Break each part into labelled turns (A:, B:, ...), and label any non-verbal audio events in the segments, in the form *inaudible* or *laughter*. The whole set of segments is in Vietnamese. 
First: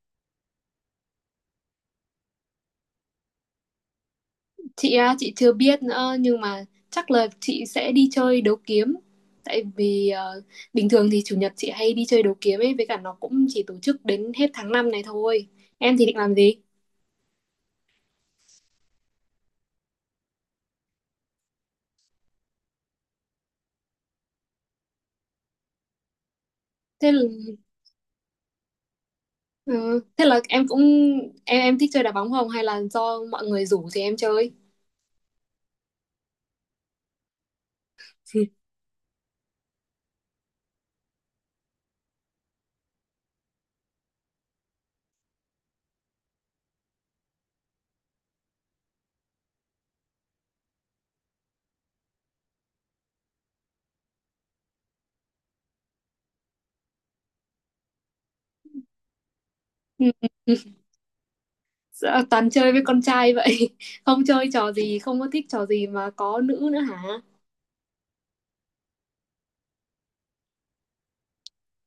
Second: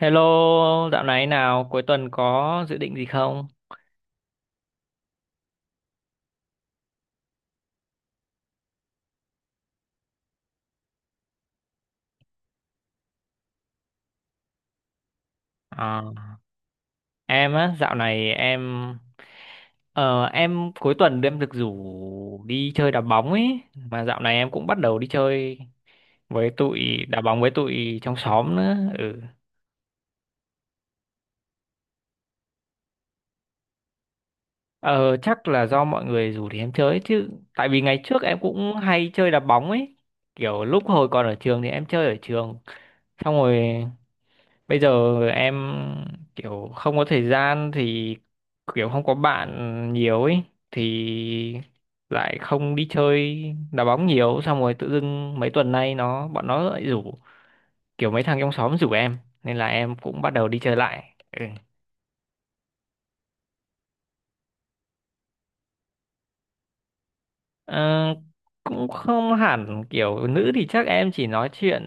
A: Hello, dạo này nào, cuối tuần có dự định gì không?
B: Chị á, chị chưa biết nữa nhưng mà chắc là chị sẽ đi chơi đấu kiếm. Tại vì bình thường thì chủ nhật chị hay đi chơi đấu kiếm ấy, với cả nó cũng chỉ tổ chức đến hết tháng 5 này thôi. Em thì định
A: À,
B: làm gì?
A: em á, dạo này em cuối tuần em được rủ đi chơi đá bóng ấy, mà dạo này em cũng bắt đầu đi chơi với tụi
B: Thế
A: đá
B: là
A: bóng với tụi trong xóm nữa. Ừ.
B: ừ, thế là em cũng em thích chơi đá bóng, không hay là do mọi người rủ thì em chơi?
A: Ờ, chắc là do mọi người rủ thì em chơi chứ, tại vì ngày trước em
B: *laughs*
A: cũng hay chơi đá bóng ấy. Kiểu lúc hồi còn ở trường thì em chơi ở trường, xong rồi bây giờ em kiểu không có thời gian thì kiểu không có bạn nhiều ấy thì lại không đi chơi đá bóng nhiều xong rồi tự dưng mấy tuần nay bọn nó lại rủ, kiểu mấy thằng trong xóm rủ em nên là em cũng bắt đầu
B: Ừ,
A: đi chơi lại ừ.
B: dạ, toàn chơi với con trai vậy. *laughs* Không chơi trò gì, không có thích trò gì mà có nữ nữa hả?
A: Ờ, cũng không hẳn kiểu nữ thì chắc em chỉ nói chuyện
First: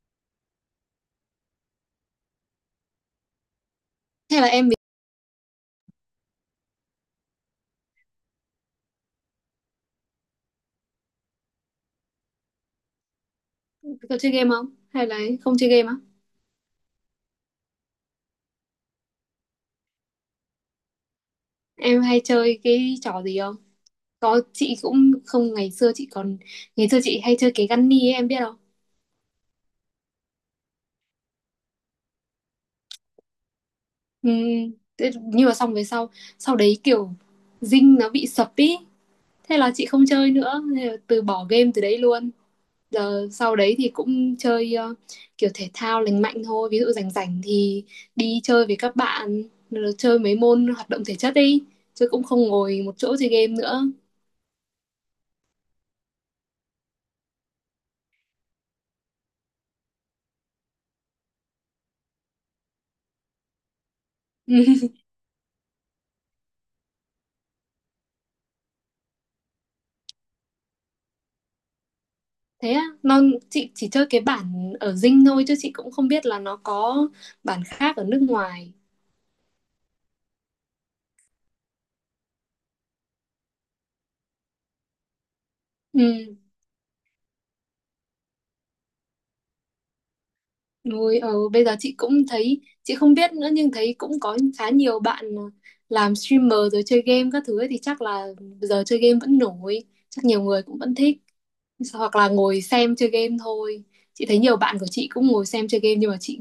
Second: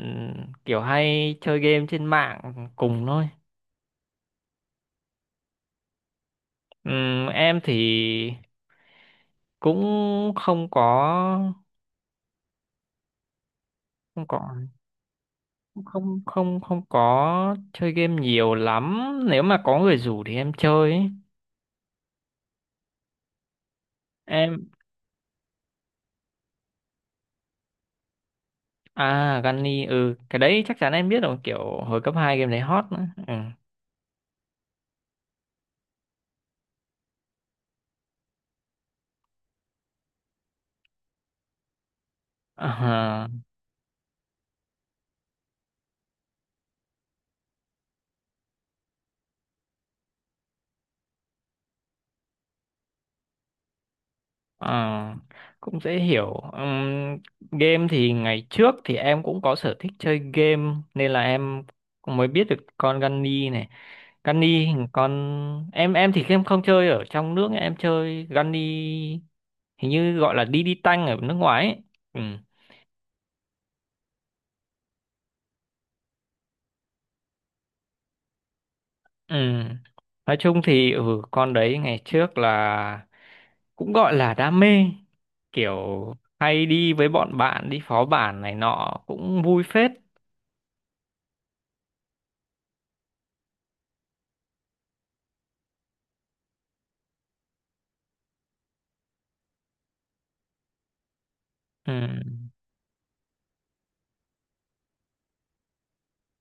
A: kiểu hay chơi game trên mạng cùng thôi.
B: Hay là em
A: Em thì cũng không có
B: có
A: không
B: chơi game
A: có
B: không? Hay là không chơi game á?
A: không có chơi game nhiều lắm, nếu mà có người rủ thì em chơi ấy.
B: Em hay chơi cái trò gì không? Có,
A: em
B: chị cũng không, ngày xưa chị hay chơi cái Gunny ấy, em biết không?
A: à, Gunny. Ừ. Cái đấy chắc chắn em biết rồi, kiểu hồi cấp 2 game đấy hot nữa ừ.
B: Ừ, nhưng mà xong về sau, sau đấy kiểu Dinh nó bị sập ý, thế là chị không chơi nữa, thế là từ bỏ game từ đấy luôn.
A: à,
B: Giờ sau đấy thì cũng chơi kiểu thể thao lành mạnh thôi, ví dụ rảnh rảnh thì đi chơi với các bạn, rồi chơi mấy môn hoạt động thể chất đi, chứ cũng không ngồi một chỗ chơi game nữa.
A: à, Cũng dễ hiểu. Game thì ngày trước thì em cũng có sở thích chơi game nên là em cũng mới biết được con Gunny này. Gunny hình
B: *laughs*
A: con, em thì em không chơi ở trong nước, em chơi Gunny hình như gọi là đi đi tanh ở nước ngoài ấy. Ừ.
B: Thế á, chị chỉ chơi cái bản ở Dinh thôi, chứ chị cũng không biết là nó có bản khác ở nước ngoài.
A: Ừ. Nói chung thì con đấy ngày trước là cũng gọi là đam mê, kiểu
B: Ừ,
A: hay đi với bọn bạn đi phó bản này nọ cũng vui phết
B: rồi bây giờ chị cũng thấy, chị không biết nữa, nhưng thấy cũng có khá nhiều bạn làm streamer rồi chơi game các thứ ấy, thì chắc là giờ chơi game vẫn nổi, chắc nhiều người cũng vẫn thích,
A: ừ.
B: hoặc là ngồi xem chơi game thôi. Chị thấy nhiều bạn của chị cũng ngồi xem chơi game, nhưng mà chị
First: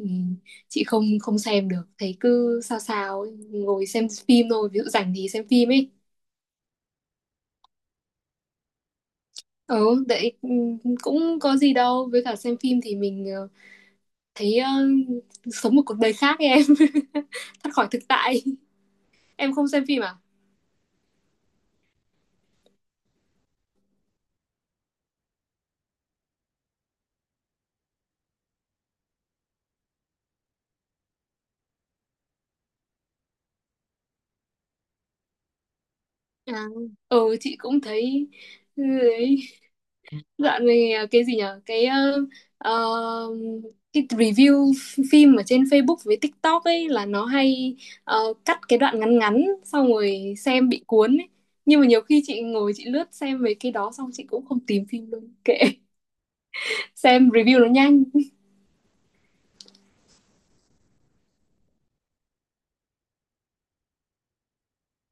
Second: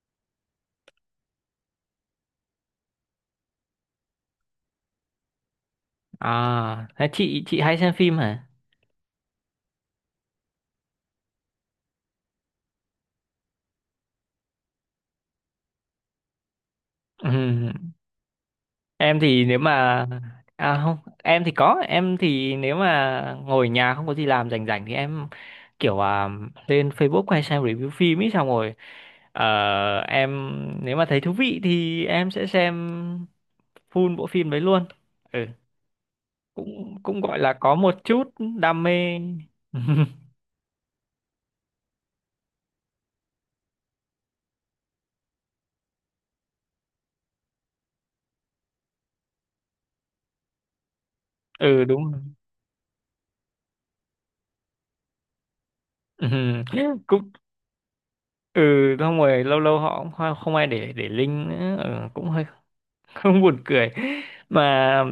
B: chị không không xem được, thấy cứ sao sao ấy, ngồi xem phim thôi, ví dụ rảnh thì xem phim ấy.
A: À, thế chị hay xem phim hả
B: Ừ, đấy, ừ, cũng có gì đâu, với cả xem phim thì mình thấy sống một cuộc đời khác ấy, em. *laughs*
A: ừ.
B: Thoát khỏi thực tại.
A: Em thì
B: Em
A: nếu
B: không xem phim
A: mà
B: à?
A: À không, em thì có, em thì nếu mà ngồi nhà không có gì làm rảnh rảnh thì em kiểu lên Facebook hay xem review phim ấy xong rồi ờ, em, nếu mà thấy thú vị thì em sẽ xem full bộ phim đấy luôn. ừ
B: À,
A: cũng cũng
B: ừ,
A: gọi là
B: chị
A: có
B: cũng
A: một chút
B: thấy,
A: đam
B: ừ,
A: mê.
B: đấy.
A: *laughs*
B: Dạo này cái gì nhở, ờ, cái review phim ở trên Facebook với TikTok ấy là nó hay, cắt cái đoạn ngắn ngắn xong rồi xem bị cuốn ấy, nhưng
A: Ừ
B: mà nhiều
A: Đúng rồi.
B: khi chị ngồi chị lướt xem về cái đó xong chị cũng không tìm phim luôn, kệ.
A: *laughs*
B: *laughs*
A: Ừ.
B: Xem
A: Cũng
B: review nó nhanh.
A: ừ xong rồi lâu lâu họ cũng không không ai để link nữa, cũng hơi *laughs* không buồn cười mà.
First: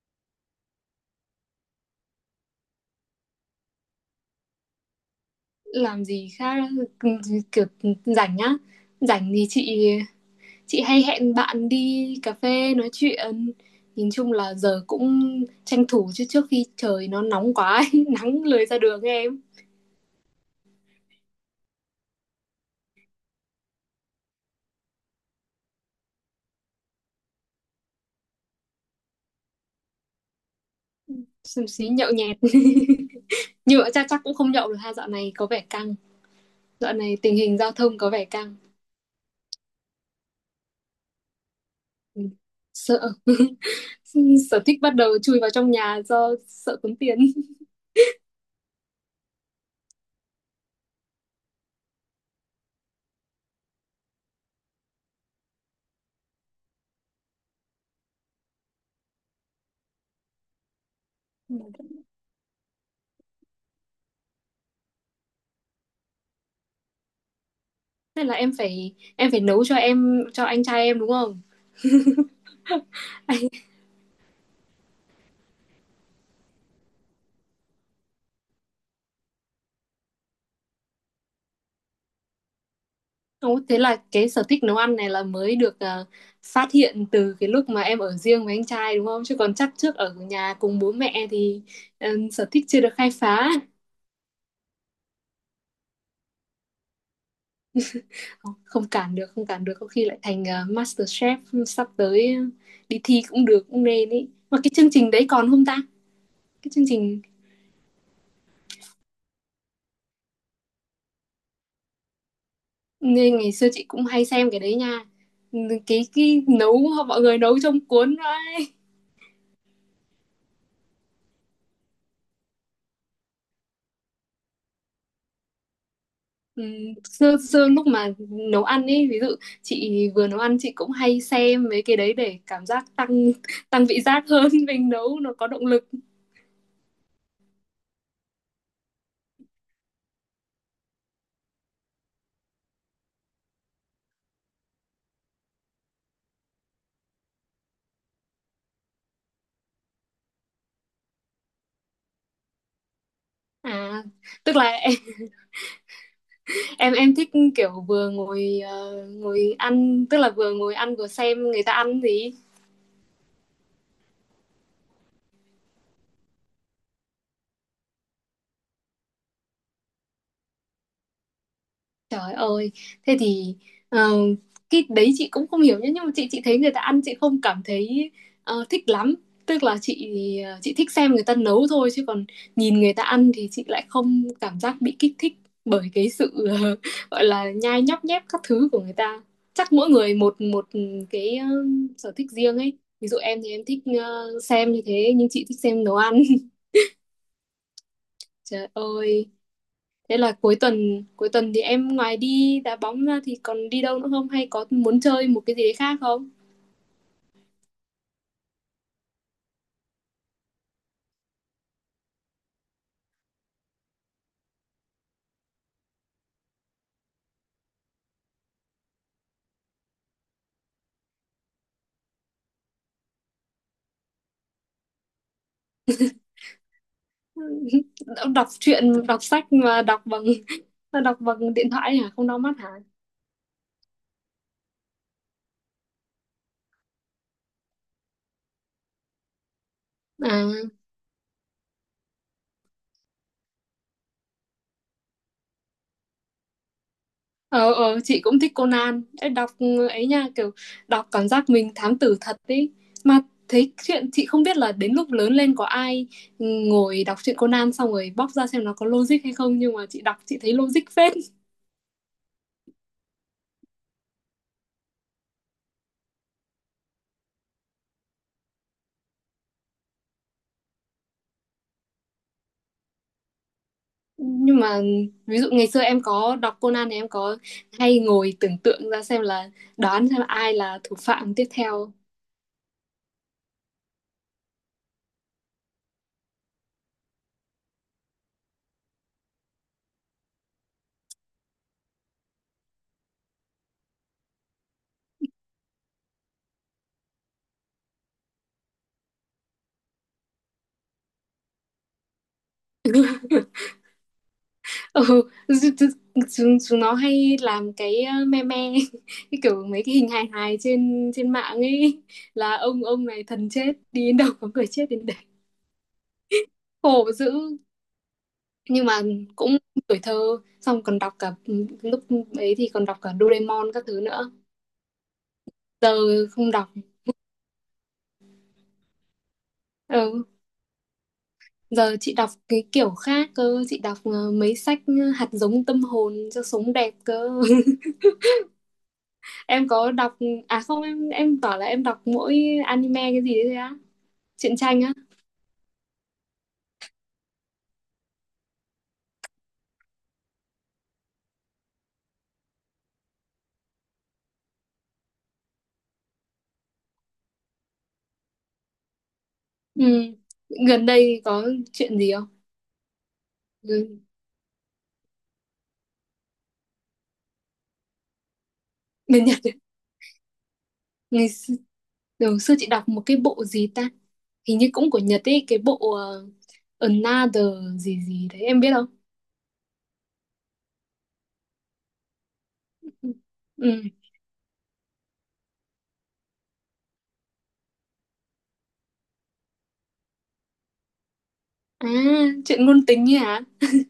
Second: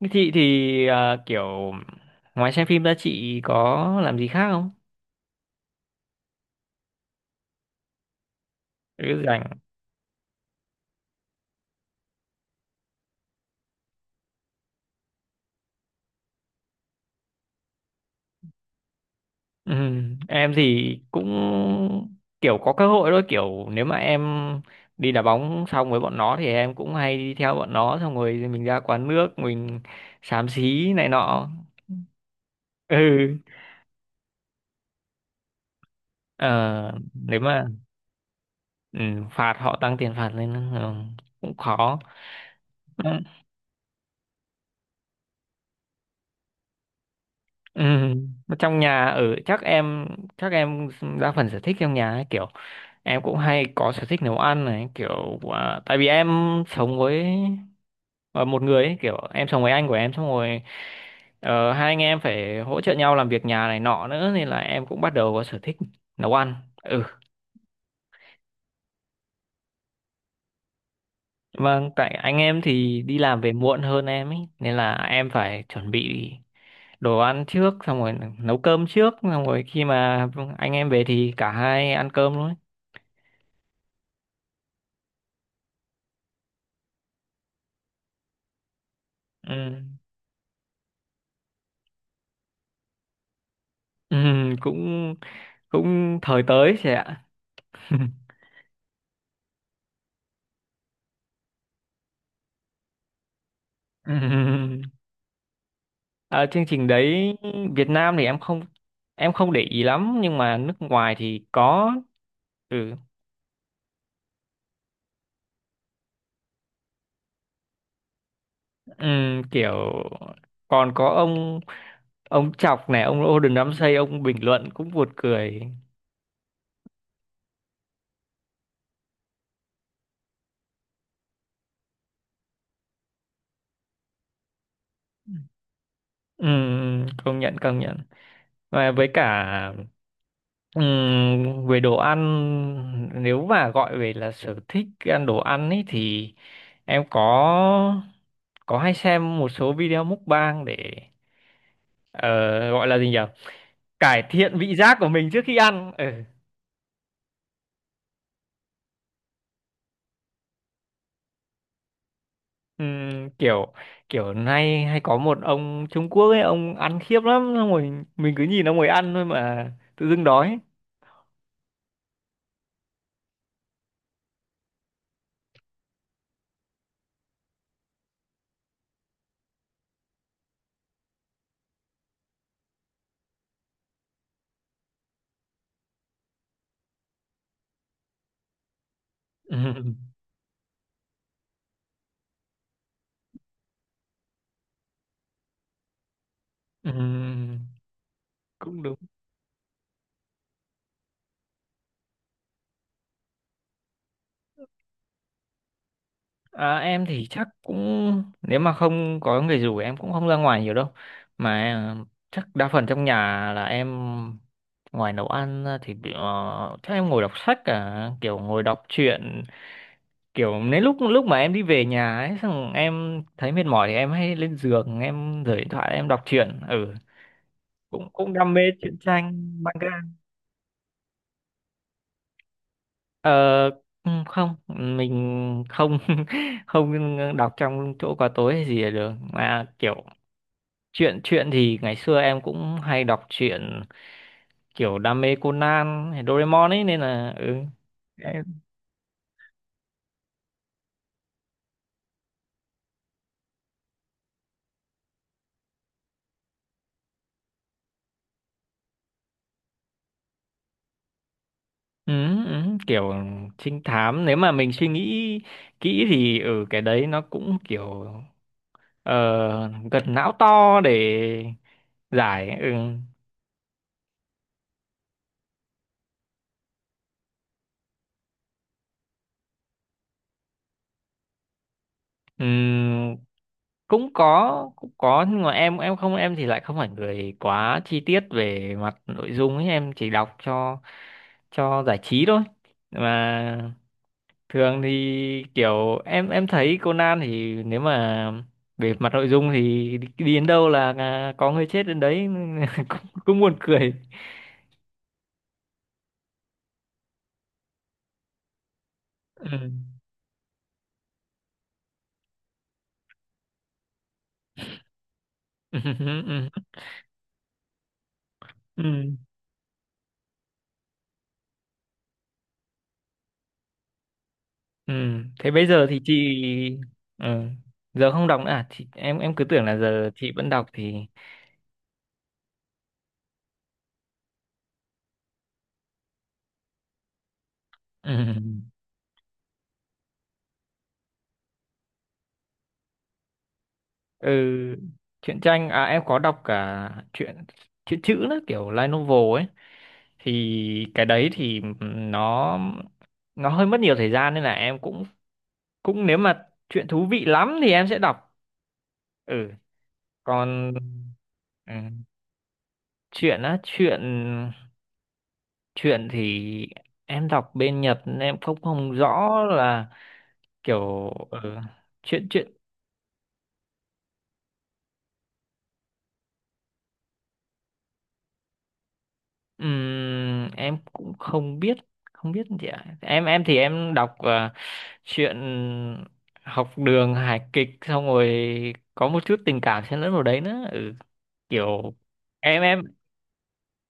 A: Thế chị thì kiểu ngoài xem phim ra chị có làm gì khác không?
B: Làm gì khác, kiểu rảnh á?
A: Cứ
B: Rảnh thì
A: rảnh.
B: chị hay hẹn bạn đi cà phê nói chuyện. Nhìn chung là giờ cũng tranh thủ, chứ trước khi trời nó nóng quá ấy, *laughs* nắng lười ra đường ấy, em.
A: Ừ, em thì cũng kiểu có cơ hội thôi, kiểu nếu mà em đi đá bóng xong với bọn nó thì em cũng hay đi theo bọn nó xong rồi mình ra quán nước mình xám xí này nọ.
B: Xúm xí nhậu nhẹt.
A: Ừ.
B: *laughs* Nhưng mà chắc chắc cũng không nhậu được ha, dạo này có vẻ căng,
A: Ờ,
B: dạo này tình
A: nếu
B: hình
A: mà
B: giao thông có vẻ căng.
A: ừ, phạt họ tăng tiền phạt lên, cũng khó.
B: Ừ,
A: Ừ.
B: sợ. *laughs* Sở thích bắt đầu chui vào trong nhà do sợ tốn tiền.
A: Ừ. Mà trong nhà ở chắc em, chắc em đa phần sở thích trong nhà ấy, kiểu em cũng hay có sở thích nấu ăn này, kiểu tại vì em sống với ờ, một người ấy, kiểu em sống với anh của em xong rồi
B: *laughs*
A: hai anh em phải hỗ trợ nhau làm việc nhà này nọ nữa nên là em cũng bắt đầu có sở thích nấu ăn ừ
B: Thế là em phải nấu cho anh trai em đúng không?
A: vâng, tại anh em thì đi làm về muộn hơn em ấy nên là em phải chuẩn bị đồ ăn trước xong rồi nấu cơm trước xong rồi khi mà anh em về thì cả hai ăn cơm luôn ấy.
B: Ồ, thế là cái sở thích nấu ăn này là mới được à, phát hiện từ cái lúc mà em ở riêng với anh trai đúng không? Chứ còn chắc
A: Ừ.
B: trước ở nhà cùng bố mẹ thì ừ, sở thích chưa được khai phá.
A: *laughs* ừ cũng cũng thời tới chị ạ. *laughs*
B: Không, không cản được, không cản được. Có khi lại thành Master Chef, sắp tới đi thi cũng được, cũng nên
A: Ừ.
B: ý. Mà cái chương trình đấy còn không ta?
A: Ờ, chương
B: Cái chương
A: trình
B: trình
A: đấy Việt Nam thì em không để ý lắm nhưng mà nước ngoài thì có ừ,
B: ngày xưa chị cũng hay xem cái đấy nha. Ừ, cái nấu mọi người nấu trong cuốn ấy.
A: Kiểu còn có ông Chọc này, ông Gordon Ramsay, ông bình luận cũng buồn cười.
B: Ừ, xưa lúc mà nấu ăn ấy, ví dụ chị vừa nấu ăn chị cũng hay xem mấy cái đấy để cảm giác tăng tăng vị giác hơn. *laughs* Mình nấu nó có động lực.
A: Công nhận công nhận, và với cả về đồ ăn nếu mà gọi về là sở thích ăn đồ ăn ấy thì em có hay xem một số video mukbang để ờ, gọi là gì nhỉ,
B: À
A: cải
B: tức
A: thiện
B: là
A: vị
B: em
A: giác của mình trước khi ăn ừ.
B: em, em thích kiểu vừa ngồi ăn, tức là vừa ngồi ăn vừa xem người ta ăn gì.
A: Kiểu kiểu nay hay có một ông Trung Quốc ấy, ông ăn khiếp lắm xong rồi mình cứ nhìn ông ấy ăn thôi mà tự dưng đói.
B: Trời ơi, thế thì ờ, cái đấy chị cũng không hiểu nhá, nhưng mà chị thấy người ta ăn chị không cảm thấy thích lắm. Tức là chị thích xem người ta nấu thôi, chứ còn nhìn người ta ăn thì chị lại không cảm giác bị kích thích bởi cái sự *laughs* gọi là nhai nhóc nhép các thứ của người ta.
A: *laughs*
B: Chắc mỗi
A: Ừm,
B: người một một cái sở thích riêng ấy. Ví dụ em thì em thích xem như thế, nhưng chị thích xem nấu ăn. *laughs*
A: ừm,
B: Trời
A: Cũng đúng.
B: ơi. Thế là cuối tuần thì em ngoài đi đá bóng ra thì còn đi đâu nữa không, hay có muốn chơi một cái gì đấy khác không?
A: À, em thì chắc cũng nếu mà không có người rủ em cũng không ra ngoài nhiều đâu, mà chắc đa phần trong nhà là em, ngoài nấu ăn ra thì chắc em ngồi đọc sách, cả kiểu ngồi đọc truyện, kiểu nếu lúc lúc mà em đi về nhà ấy xong em thấy mệt mỏi thì em hay lên giường em rời điện thoại em đọc truyện ừ
B: *laughs*
A: cũng cũng
B: Đọc
A: đam mê
B: truyện,
A: truyện
B: đọc
A: tranh
B: sách mà
A: manga.
B: đọc bằng. *laughs* Đọc bằng điện thoại hả? Không đau mắt hả?
A: Ờ, Không, mình không *laughs* không đọc trong chỗ có tối hay gì là được. Mà kiểu
B: À,
A: truyện truyện thì ngày xưa em cũng hay đọc truyện, kiểu đam mê Conan hay Doraemon ấy nên là
B: ờ, chị cũng thích
A: em-
B: Conan. Ê, đọc ấy nha, kiểu đọc cảm giác mình thám tử thật ấy. Mà thấy chuyện chị không biết là đến lúc lớn lên có ai ngồi đọc truyện Conan xong rồi bóc ra xem nó có logic hay không, nhưng mà chị đọc chị thấy logic phết.
A: ừ, kiểu trinh thám nếu mà mình suy nghĩ kỹ thì ừ cái đấy nó cũng kiểu ờ, gật não to để giải.
B: Nhưng mà ví dụ ngày xưa em có đọc Conan thì em có hay ngồi tưởng tượng ra xem là đoán xem ai là thủ phạm tiếp theo.
A: Ừ. Cũng có, cũng có, nhưng mà em không, em thì lại không phải người quá chi tiết về mặt nội dung ấy, em chỉ đọc cho giải trí thôi, mà thường thì kiểu em thấy Conan thì nếu mà về mặt nội dung thì đi đi đến đâu là có người chết đến đấy *laughs* nên là cũng buồn
B: *laughs*
A: cười.
B: Ừ, chúng, chúng nó hay làm cái me me. *laughs* Cái kiểu
A: Ừ.
B: mấy cái hình hài hài trên trên mạng ấy, là ông này thần chết đi đến đâu có người chết đến đấy,
A: *laughs* Ừ. Ừ.
B: khổ dữ. Nhưng mà
A: Ừ.
B: cũng tuổi thơ, xong còn đọc cả, lúc ấy thì còn đọc cả Doraemon các thứ nữa.
A: Ừ. Thế bây giờ
B: Giờ
A: thì chị.
B: không đọc,
A: Ừ. Giờ không đọc nữa à? Chị, em cứ tưởng là giờ
B: ừ.
A: chị vẫn đọc thì.
B: Giờ chị đọc cái kiểu khác cơ, chị đọc mấy sách hạt giống tâm hồn cho sống đẹp cơ. *laughs*
A: Ừ.
B: Em có đọc à, không, em bảo là em đọc mỗi anime cái gì đấy thôi á,
A: ừ
B: truyện tranh á.
A: Truyện tranh à, em có đọc cả truyện truyện chữ nữa, kiểu light novel ấy, thì cái đấy thì nó nó hơi mất nhiều thời gian nên là em cũng cũng nếu mà chuyện thú vị lắm thì em sẽ đọc. ừ
B: Ừ.
A: còn
B: Gần đây có
A: ừ.
B: chuyện gì không?
A: chuyện á, chuyện
B: Ừ.
A: chuyện thì em đọc bên Nhật nên em không không
B: Bên
A: rõ
B: Nhật ấy.
A: là kiểu
B: ngày xưa,
A: ừ. Chuyện
B: đầu
A: chuyện
B: xưa chị đọc một cái bộ gì ta? Hình như cũng của Nhật ấy, cái bộ Another gì gì đấy em biết không?
A: Em cũng không biết gì ạ. Em thì
B: Ừ.
A: em đọc chuyện học đường hài kịch xong rồi có một chút tình cảm xen lẫn vào đấy nữa,
B: À,
A: kiểu em
B: chuyện
A: em
B: ngôn tình ấy hả?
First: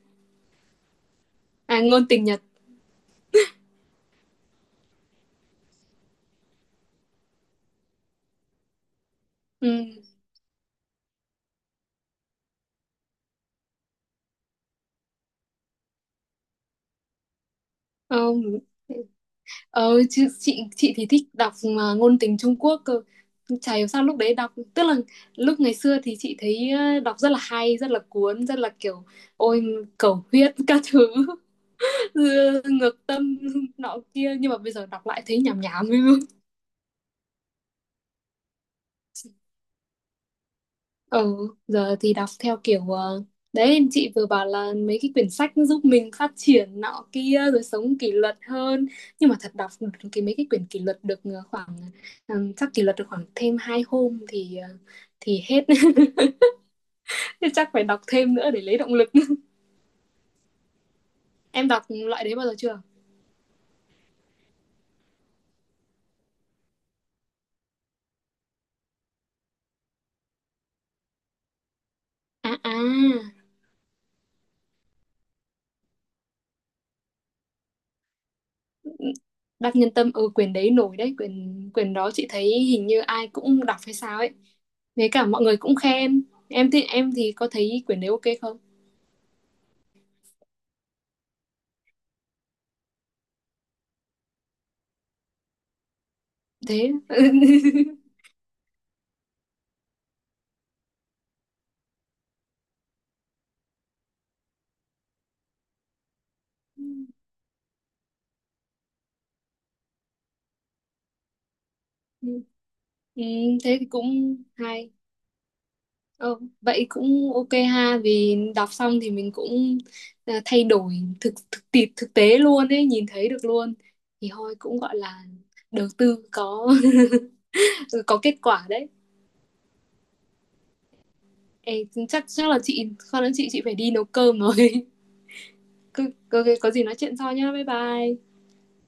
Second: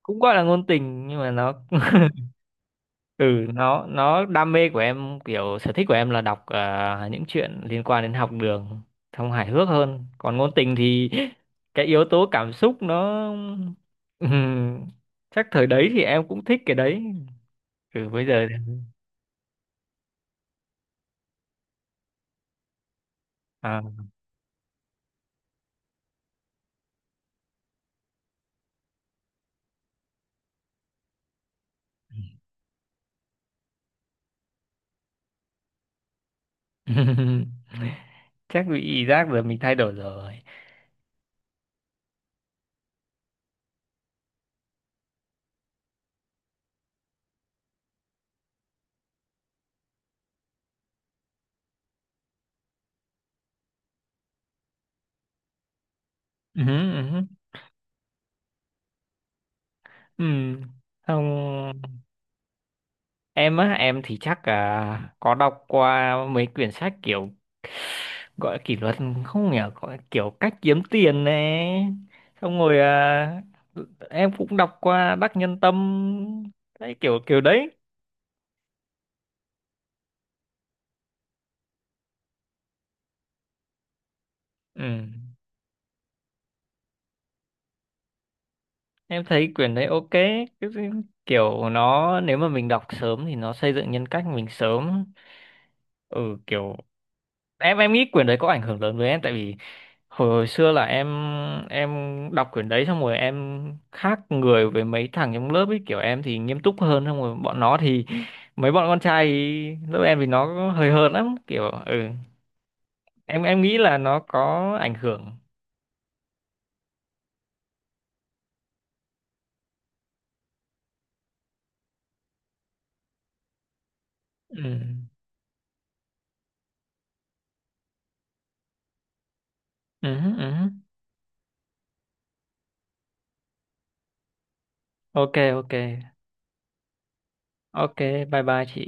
A: cũng gọi là ngôn tình nhưng mà nó
B: À, ngôn tình Nhật.
A: ừ nó đam mê của em, kiểu sở thích của em là đọc những chuyện liên quan đến học đường xong hài hước
B: Ừ.
A: hơn, còn ngôn tình thì *laughs* cái yếu tố cảm xúc nó. Ừm, Chắc thời đấy thì em cũng thích cái đấy. Bây
B: Không.
A: giờ
B: Ờ, chứ chị thì thích đọc mà ngôn tình Trung Quốc cơ. Chả
A: à,
B: hiểu sao lúc đấy đọc, tức là lúc ngày xưa thì chị thấy đọc rất là hay, rất là cuốn, rất là kiểu ôi, cầu huyết các thứ, *laughs* ngược tâm nọ kia, nhưng mà bây giờ đọc lại thấy nhảm nhảm.
A: *laughs* chắc bị giác giờ mình thay đổi rồi.
B: Ừ, giờ thì đọc theo kiểu đấy, chị vừa bảo là mấy cái quyển sách nó giúp mình phát triển nọ kia rồi sống kỷ luật hơn, nhưng mà thật đọc mấy cái quyển kỷ luật được khoảng chắc kỷ luật được khoảng thêm hai hôm thì thì hết. *laughs*
A: Ừ, ừ,
B: Thế chắc phải đọc thêm nữa để lấy động lực. *laughs*
A: ừ. Không,
B: Em đọc loại đấy bao giờ chưa?
A: em á, em thì chắc là có đọc qua mấy quyển sách kiểu gọi là kỷ luật không nhỉ, gọi là kiểu cách kiếm tiền này,
B: À,
A: xong
B: à,
A: rồi em cũng đọc qua Đắc Nhân Tâm đấy, kiểu kiểu đấy
B: Đắc Nhân Tâm, ừ, quyển đấy nổi đấy, quyển quyển đó chị thấy hình như ai cũng đọc hay sao ấy,
A: ừ.
B: với cả mọi người cũng khen. Em thì có thấy quyển đấy ok không?
A: Em thấy quyển đấy ok. Kiểu nó nếu mà mình đọc sớm thì nó xây dựng nhân cách mình sớm, ừ kiểu
B: Thế. *laughs*
A: em em nghĩ quyển đấy có ảnh hưởng lớn với em tại vì hồi xưa là em đọc quyển đấy xong rồi em khác người với mấy thằng trong lớp ấy, kiểu em thì nghiêm túc hơn xong rồi bọn nó thì, mấy bọn con trai ý, lớp em thì nó hơi hợt lắm, kiểu ừ
B: Ừ,
A: em
B: thế
A: em nghĩ
B: thì
A: là nó
B: cũng
A: có
B: hay.
A: ảnh hưởng
B: Ờ, vậy cũng ok ha, vì đọc xong thì mình cũng thay đổi, thực thực tiệp thực tế luôn ấy, nhìn thấy được luôn, thì thôi
A: ừ
B: cũng gọi là đầu tư có *laughs* có kết quả đấy.
A: ừ ừ
B: Ê, chắc chắc là chị con nói, chị phải đi nấu cơm rồi.
A: ok, ok,
B: *laughs* Có, có gì nói chuyện sau nhá, bye
A: ok.
B: bye.
A: Bye bye chị.